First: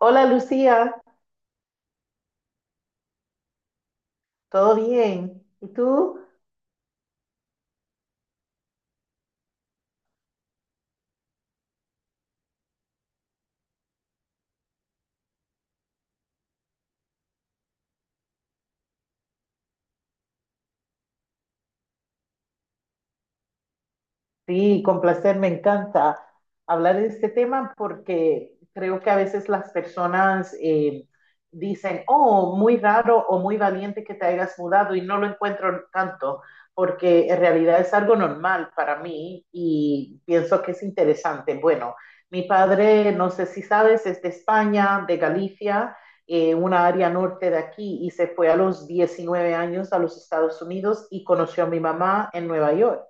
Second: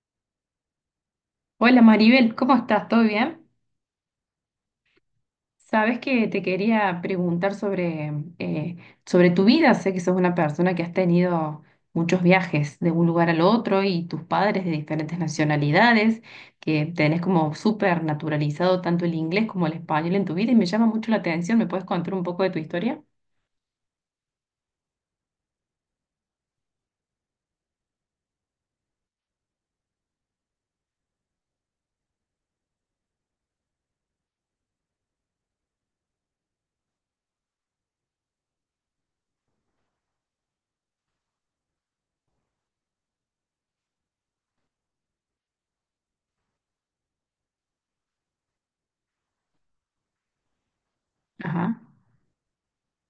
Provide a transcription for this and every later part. Hola Lucía, Hola Maribel, ¿cómo estás? ¿Todo bien? ¿todo bien? ¿Y Sabes tú? que te quería preguntar eh, sobre tu vida. Sé que sos una persona que has tenido muchos viajes de un lugar al otro y tus padres de diferentes nacionalidades, que tenés como súper naturalizado tanto el inglés como el español en tu vida y me llama mucho la atención. ¿Me puedes contar un poco de tu historia? Sí, con placer, me encanta hablar de este tema porque creo que a veces las personas dicen, oh, muy raro o muy valiente que te hayas mudado y no lo encuentro tanto, porque en realidad es algo normal para mí y pienso que es interesante. Bueno, mi padre, no sé si sabes, es de España, de Galicia, una área norte de aquí, y se fue a los 19 años a los Estados Unidos y conoció a Ajá, mi mamá en Nueva York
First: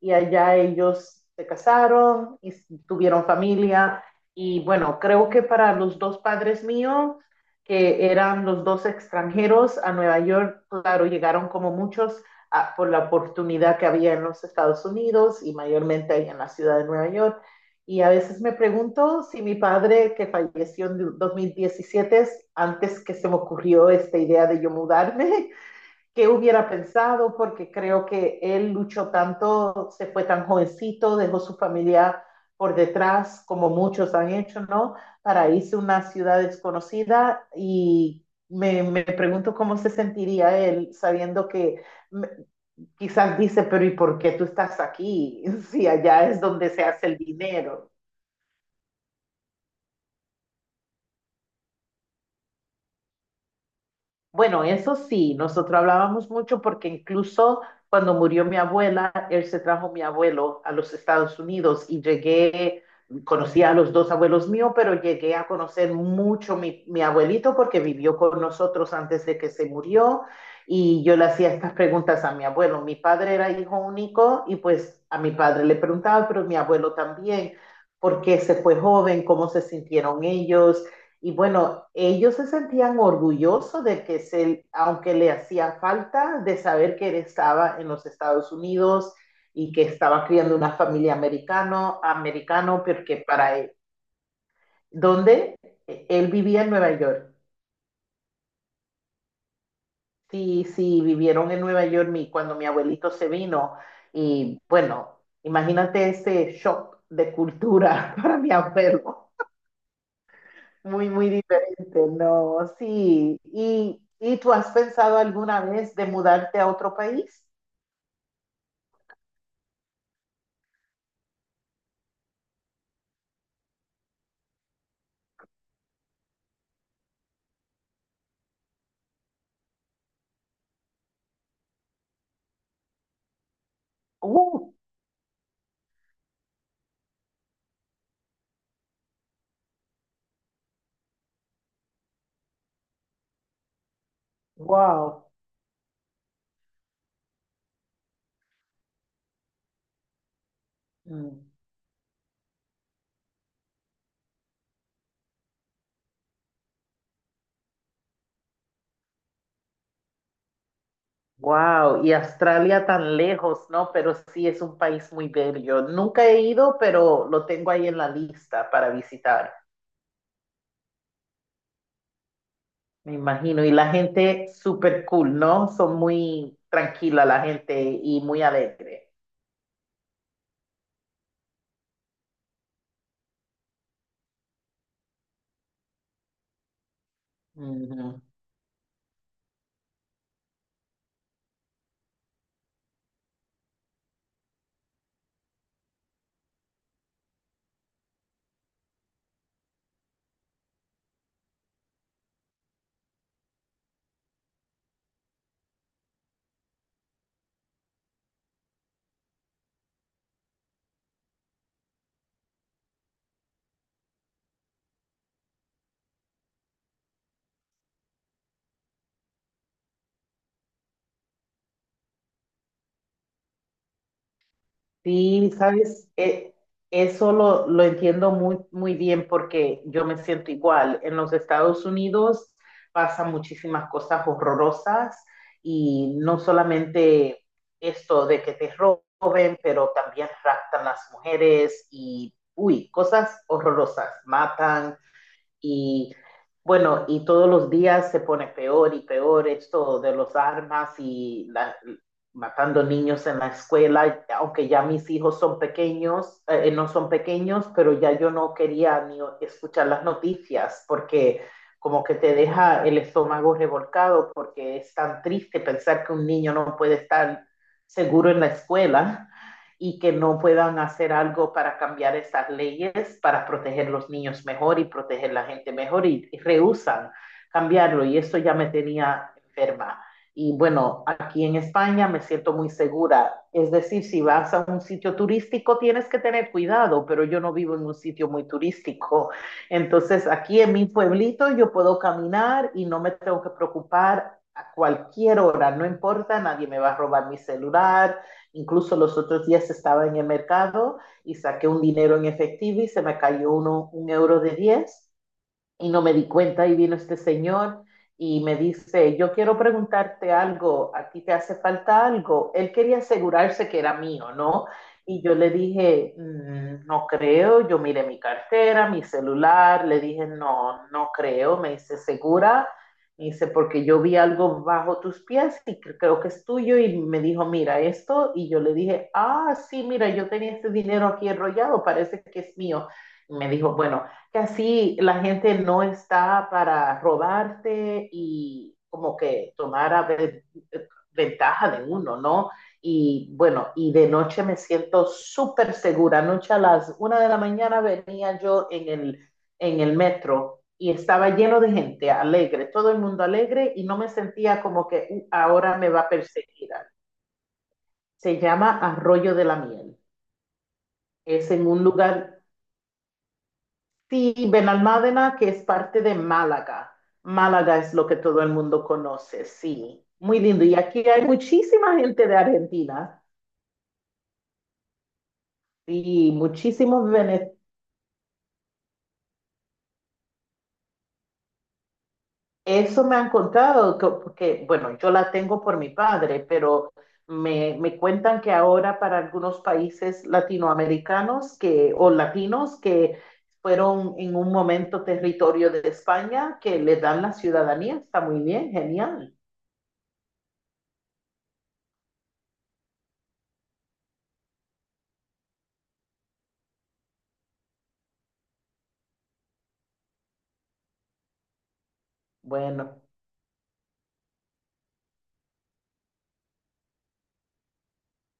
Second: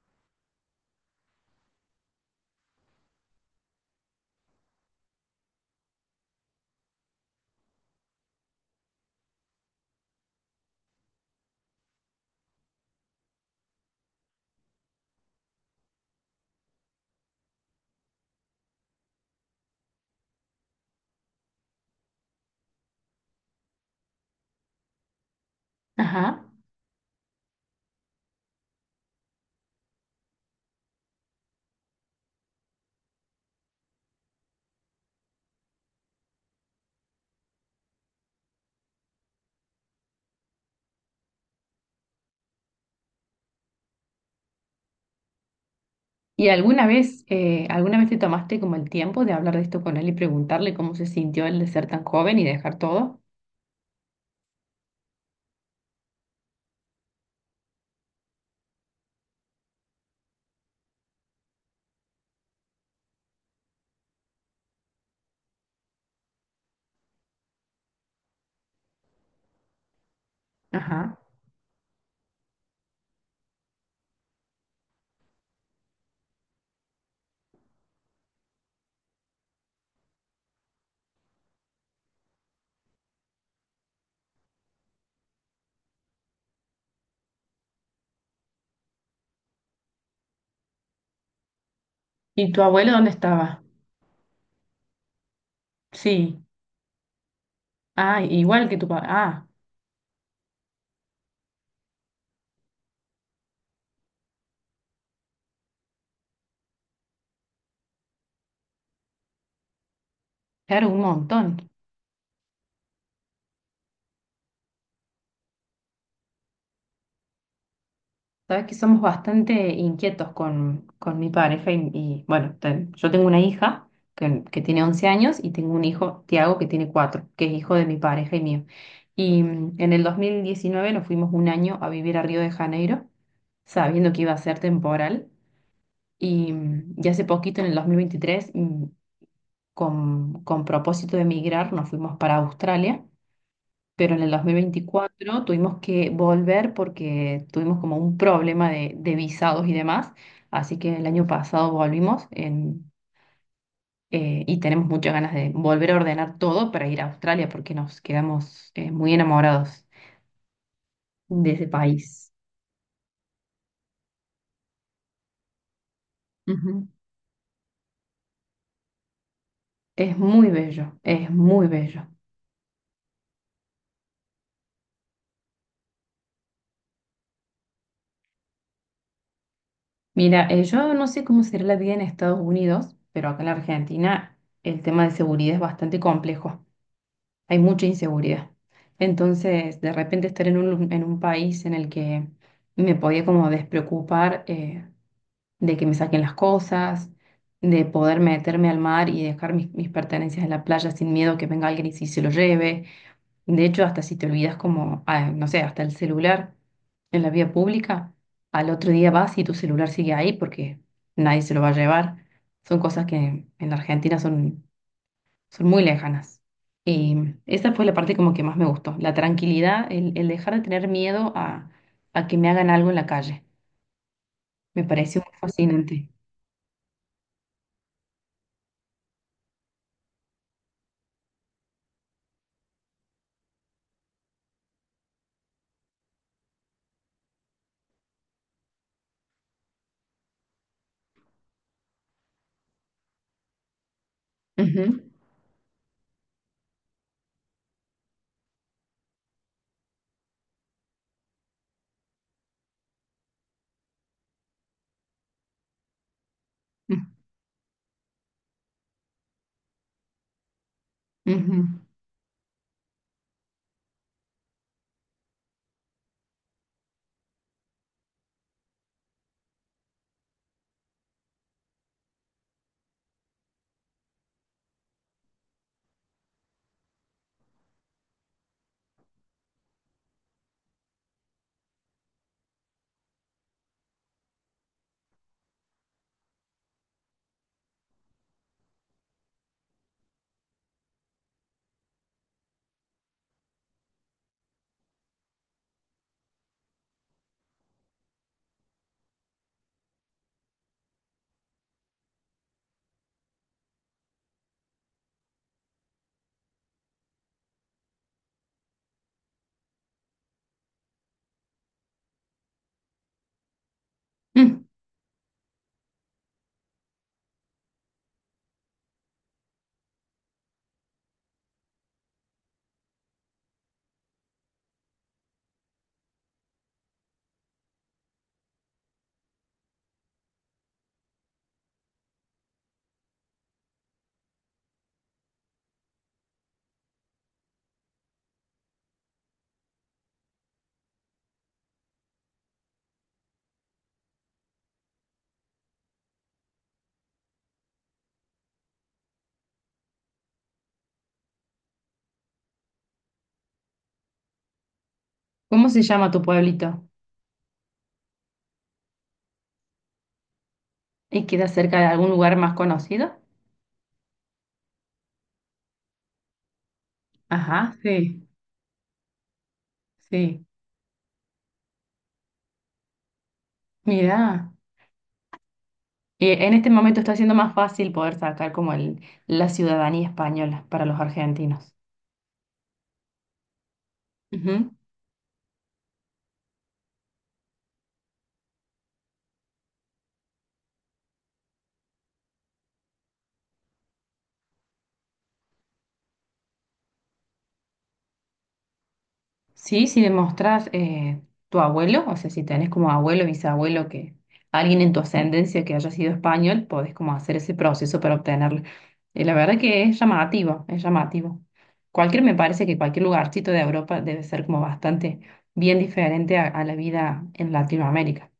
y allá ellos se casaron y tuvieron familia. Y bueno, creo que para los dos padres míos, que eran los dos extranjeros a Nueva York, claro, llegaron como muchos a, por la oportunidad que había en los Estados Unidos y mayormente ahí en la ciudad de Nueva York. Y a veces me pregunto si mi padre, que falleció en 2017, antes que se me ocurrió esta idea de yo mudarme, qué ajá. hubiera pensado, porque creo que él luchó tanto, se fue tan jovencito, dejó su familia por detrás, como muchos han hecho, ¿no? Para irse a una ciudad desconocida y me pregunto cómo se sentiría él sabiendo que mm, quizás dice, pero ¿y por qué tú estás aquí? Si allá es ¿Y donde se hace el dinero. alguna vez te tomaste como el tiempo de hablar de esto con él y preguntarle cómo se sintió el de ser tan joven y dejar todo? Bueno, eso sí, nosotros hablábamos mucho porque incluso cuando murió mi abuela, él se trajo mi abuelo a los Estados Unidos y llegué, conocí a los dos abuelos míos, pero llegué a conocer mucho mi abuelito porque vivió con nosotros antes de que se murió y yo Ajá. le hacía estas preguntas a mi abuelo. Mi padre era hijo único y pues a mi padre le preguntaba, pero mi abuelo también, ¿por qué se fue joven? ¿Cómo se sintieron ellos? Y bueno, ellos se sentían orgullosos de que, se, aunque le hacía falta de saber que él estaba en los Estados Unidos y que estaba criando una familia americano, ¿Y tu americano, abuelo dónde porque para estaba? él, donde él Sí. vivía en Nueva York. Ah, igual que tu papá. Ah, Sí, sí, vivieron en Nueva York mi, cuando mi abuelito se vino. Y bueno, imagínate ese shock de cultura para mi abuelo. claro, un Muy, muy montón. diferente, no, sí. Y tú has pensado alguna vez de mudarte a otro país? Sabes que somos bastante inquietos con mi pareja bueno, yo tengo una hija que tiene 11 años y tengo un hijo, Tiago, que tiene 4, que es hijo de mi pareja y mío. Y en el 2019 nos fuimos un año a vivir a Río de Janeiro, sabiendo que iba a ser Uh, temporal. Y hace poquito, en el 2023, con propósito de emigrar, nos fuimos para Australia, pero en el wow, 2024 tuvimos que volver porque tuvimos como un problema de visados y demás, así que el año Mm. pasado volvimos y tenemos muchas ganas de volver a ordenar todo para ir a Australia porque nos quedamos muy enamorados de ese Wow, y país. Australia tan lejos, ¿no? Pero sí es un país muy bello. Nunca he ido, Ujú. pero lo tengo ahí en la lista para visitar, Es muy bello, es muy bello. me imagino. Y la gente súper cool, ¿no? Son muy tranquila la gente y muy alegre. Mira, yo no sé cómo será la vida en Estados Unidos, pero acá en la Argentina el tema de seguridad es bastante complejo. Hay mucha inseguridad. Entonces, de repente estar en en un país en el que me podía como despreocupar de que me saquen las cosas, de poder meterme al mar y dejar mis pertenencias en la playa sin miedo que venga alguien y si se lo lleve. De hecho, hasta si te olvidas como, ah, no sé, hasta el celular en la vía pública, al otro día vas y tu celular sigue ahí porque nadie se lo va a llevar. Son cosas que en la Argentina son muy lejanas. Y esa fue la parte como que más me gustó, la tranquilidad, el dejar de tener miedo a que me hagan algo en la calle. Me pareció muy Sí, sabes, fascinante. Eso lo entiendo muy, muy bien porque yo me siento igual. En los Estados Unidos pasan muchísimas cosas horrorosas y no solamente esto de que te roben, pero también raptan las mujeres y, uy, cosas horrorosas, matan Ujú, y bueno, y todos los días se pone peor y peor esto de los armas y la- matando niños en la escuela, aunque ya mis hijos son pequeños, no mm, son pequeños, pero ya yo no quería ni escuchar las noticias porque ujú. como que te deja el estómago revolcado porque es tan triste pensar que un niño no puede estar seguro en la escuela y que no puedan hacer algo para cambiar esas leyes, para proteger los niños mejor y proteger la gente mejor y rehusan cambiarlo. Y eso ya me tenía enferma. Y bueno, aquí en España me siento muy segura. Es decir, si vas a un sitio turístico tienes que tener cuidado, pero yo no vivo en un sitio muy turístico. Entonces, aquí en mi pueblito yo puedo caminar y no me tengo que preocupar a cualquier hora, no importa, nadie me va a robar mi celular. Incluso los otros días estaba en el mercado y saqué un dinero en efectivo y se me cayó un euro de 10 y no me di cuenta y vino este señor y me dice, yo quiero preguntarte algo, a ti te hace falta algo. Él quería asegurarse que era mío, Mm. ¿no? Y yo le dije, "Mm, no creo, yo miré mi cartera, mi celular, le dije, no, no creo, me dice, ¿segura? Me dice, porque yo vi algo bajo tus pies y creo que es tuyo y me dijo, mira esto, y yo le dije, ah, sí, mira, yo tenía este dinero aquí enrollado, parece que es mío. Y me dijo, bueno, que así la gente no está para robarte y como que tomar ventaja de uno, ¿no? Y bueno, y de noche me siento súper segura. Anoche a las 1 de la mañana venía yo en el metro y estaba lleno de gente alegre, todo el mundo alegre y no me sentía como que ¿Cómo ahora se me va a llama tu perseguir. pueblito? Se llama Arroyo de la Miel. ¿Y queda Es en cerca un de algún lugar lugar más conocido? sí, Benalmádena, que es parte de Málaga. Ajá, Málaga es lo que sí, todo el mundo conoce, sí. Muy sí. lindo. Y aquí hay muchísima gente de Argentina Mira, y en este momento muchísimos está siendo venezolanos. más fácil poder sacar como la ciudadanía española para los argentinos. Eso me han contado, que, porque, Ujú. bueno, yo la tengo por mi padre, pero me cuentan que ahora para algunos países latinoamericanos que, o latinos que fueron en un momento territorio de España, que le dan la ciudadanía. Está muy bien, genial. Sí, si demostrás tu abuelo, o sea, si tenés como abuelo, bisabuelo, que alguien en tu ascendencia que haya sido español, podés como hacer ese proceso para obtenerlo. Y la verdad que es llamativo, es llamativo. Cualquier, me parece que Bueno. cualquier lugarcito de Europa debe ser como bastante bien diferente a la vida en Latinoamérica.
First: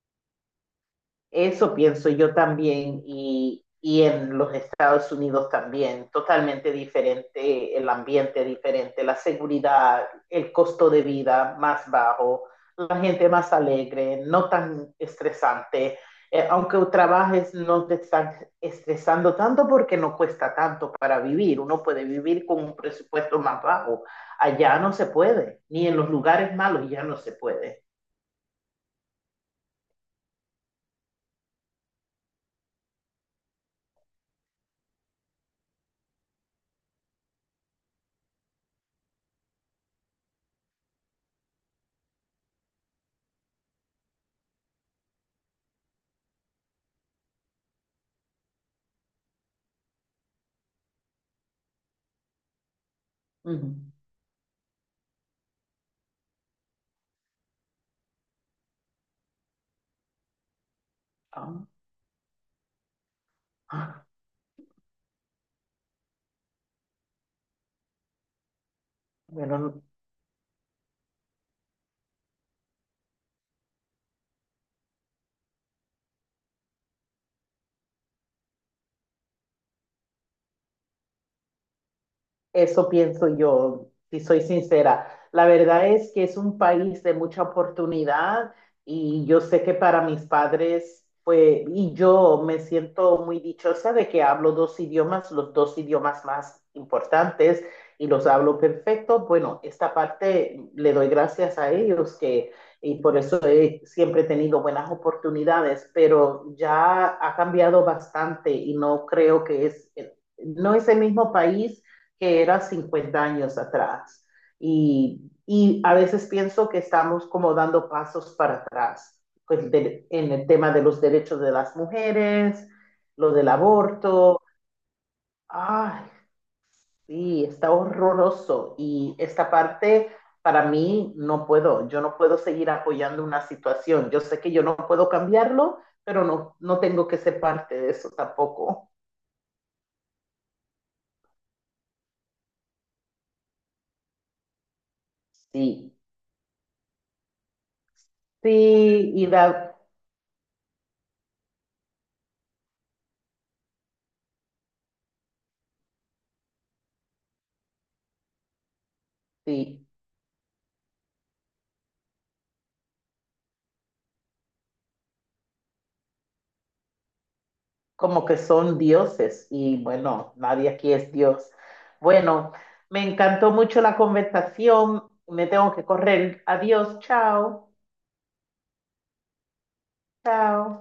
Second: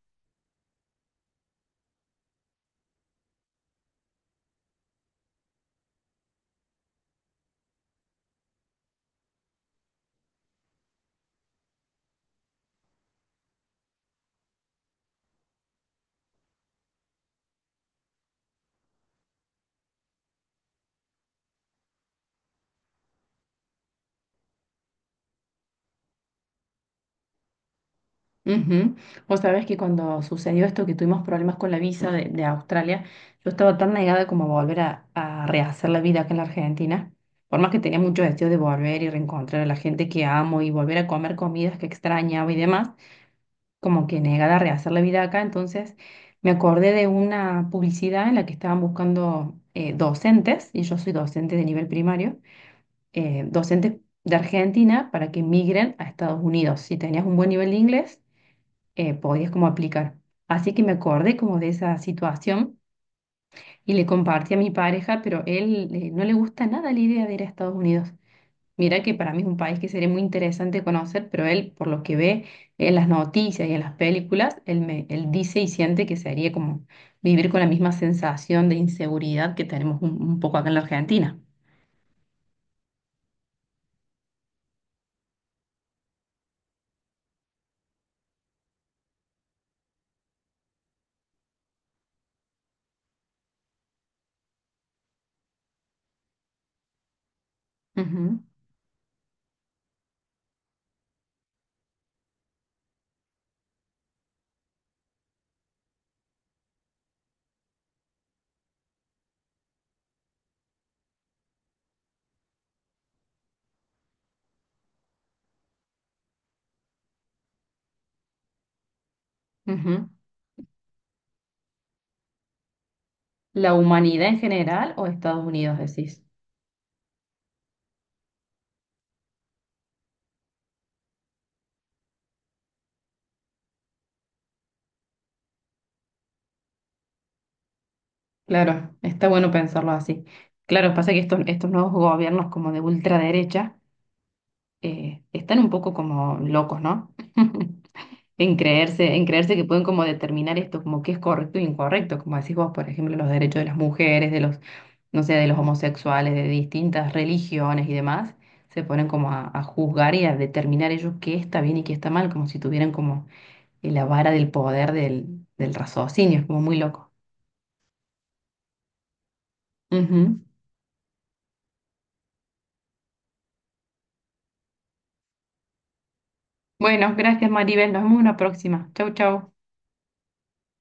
Eso pienso yo también y en los Estados Unidos también, totalmente diferente, el ambiente diferente, la seguridad, el costo de vida más bajo, la gente más alegre, no tan estresante. Aunque trabajes, no te están estresando tanto porque no cuesta tanto para vivir. Uno puede vivir con un presupuesto más bajo. Allá no se puede, ni en los lugares malos ya no se puede. Ujú. Vos sabés que cuando sucedió esto, que tuvimos problemas con la visa de Australia, yo estaba tan negada como a volver a rehacer la vida acá en la Argentina. Por más que tenía mucho deseo de volver y reencontrar a la gente que amo y volver a comer comidas que extrañaba y demás, como que negada a rehacer la vida acá. Entonces me acordé de una publicidad en la que estaban buscando docentes, y yo soy docente de nivel primario, Uh -huh. docentes de Argentina para que migren a Estados Unidos. Si tenías un buen nivel de inglés podías como aplicar. Así que me acordé como de esa situación y Ah, le compartí a mi pareja, pero él no le gusta nada la idea de ir a Estados Unidos. Mira que para mí es un país bueno, que sería muy interesante conocer, pero él, por lo que ve en las noticias y en las películas, él dice y siente que sería como vivir con la misma sensación de inseguridad que tenemos un poco acá en la Argentina. eso pienso yo, si soy sincera. La verdad es que es un país de mucha oportunidad y yo sé que para mis padres fue, y yo me siento muy dichosa de que hablo dos idiomas, los dos idiomas más importantes y los hablo perfecto. Bueno, esta parte le doy gracias a ellos que, y por eso he siempre tenido buenas oportunidades, pero ya ha cambiado bastante y no creo que es, no es el mismo país que era 50 años atrás. Y a veces pienso que estamos como dando pasos para atrás pues, Ujú, ujú. de, en el tema de los derechos de las mujeres, lo del ¿La humanidad en aborto. general o Estados Unidos, Ay, decís? sí, está horroroso. Y esta parte para mí no puedo, yo no puedo seguir apoyando una situación. Yo sé que yo no puedo cambiarlo, pero no, no tengo que ser parte de eso tampoco. Claro, está bueno pensarlo así. Claro, pasa que estos nuevos gobiernos como de ultraderecha están un Sí, poco como locos, ¿no? Sí, en y creerse que da, pueden como determinar esto, como qué es correcto e incorrecto, como decís vos, por ejemplo, los derechos de las mujeres, de los, no sé, de los homosexuales, de distintas religiones y demás, se ponen como a sí, juzgar y a determinar ellos qué está bien y qué está mal, como si tuvieran como la vara del poder del raciocinio, es como muy loco. como que son dioses y bueno, Ujú. nadie aquí es Dios. Bueno, me encantó mucho la conversación. Me tengo que correr. Adiós, Bueno, gracias chao, Maribel, nos vemos en una próxima. Chau, chau. chao.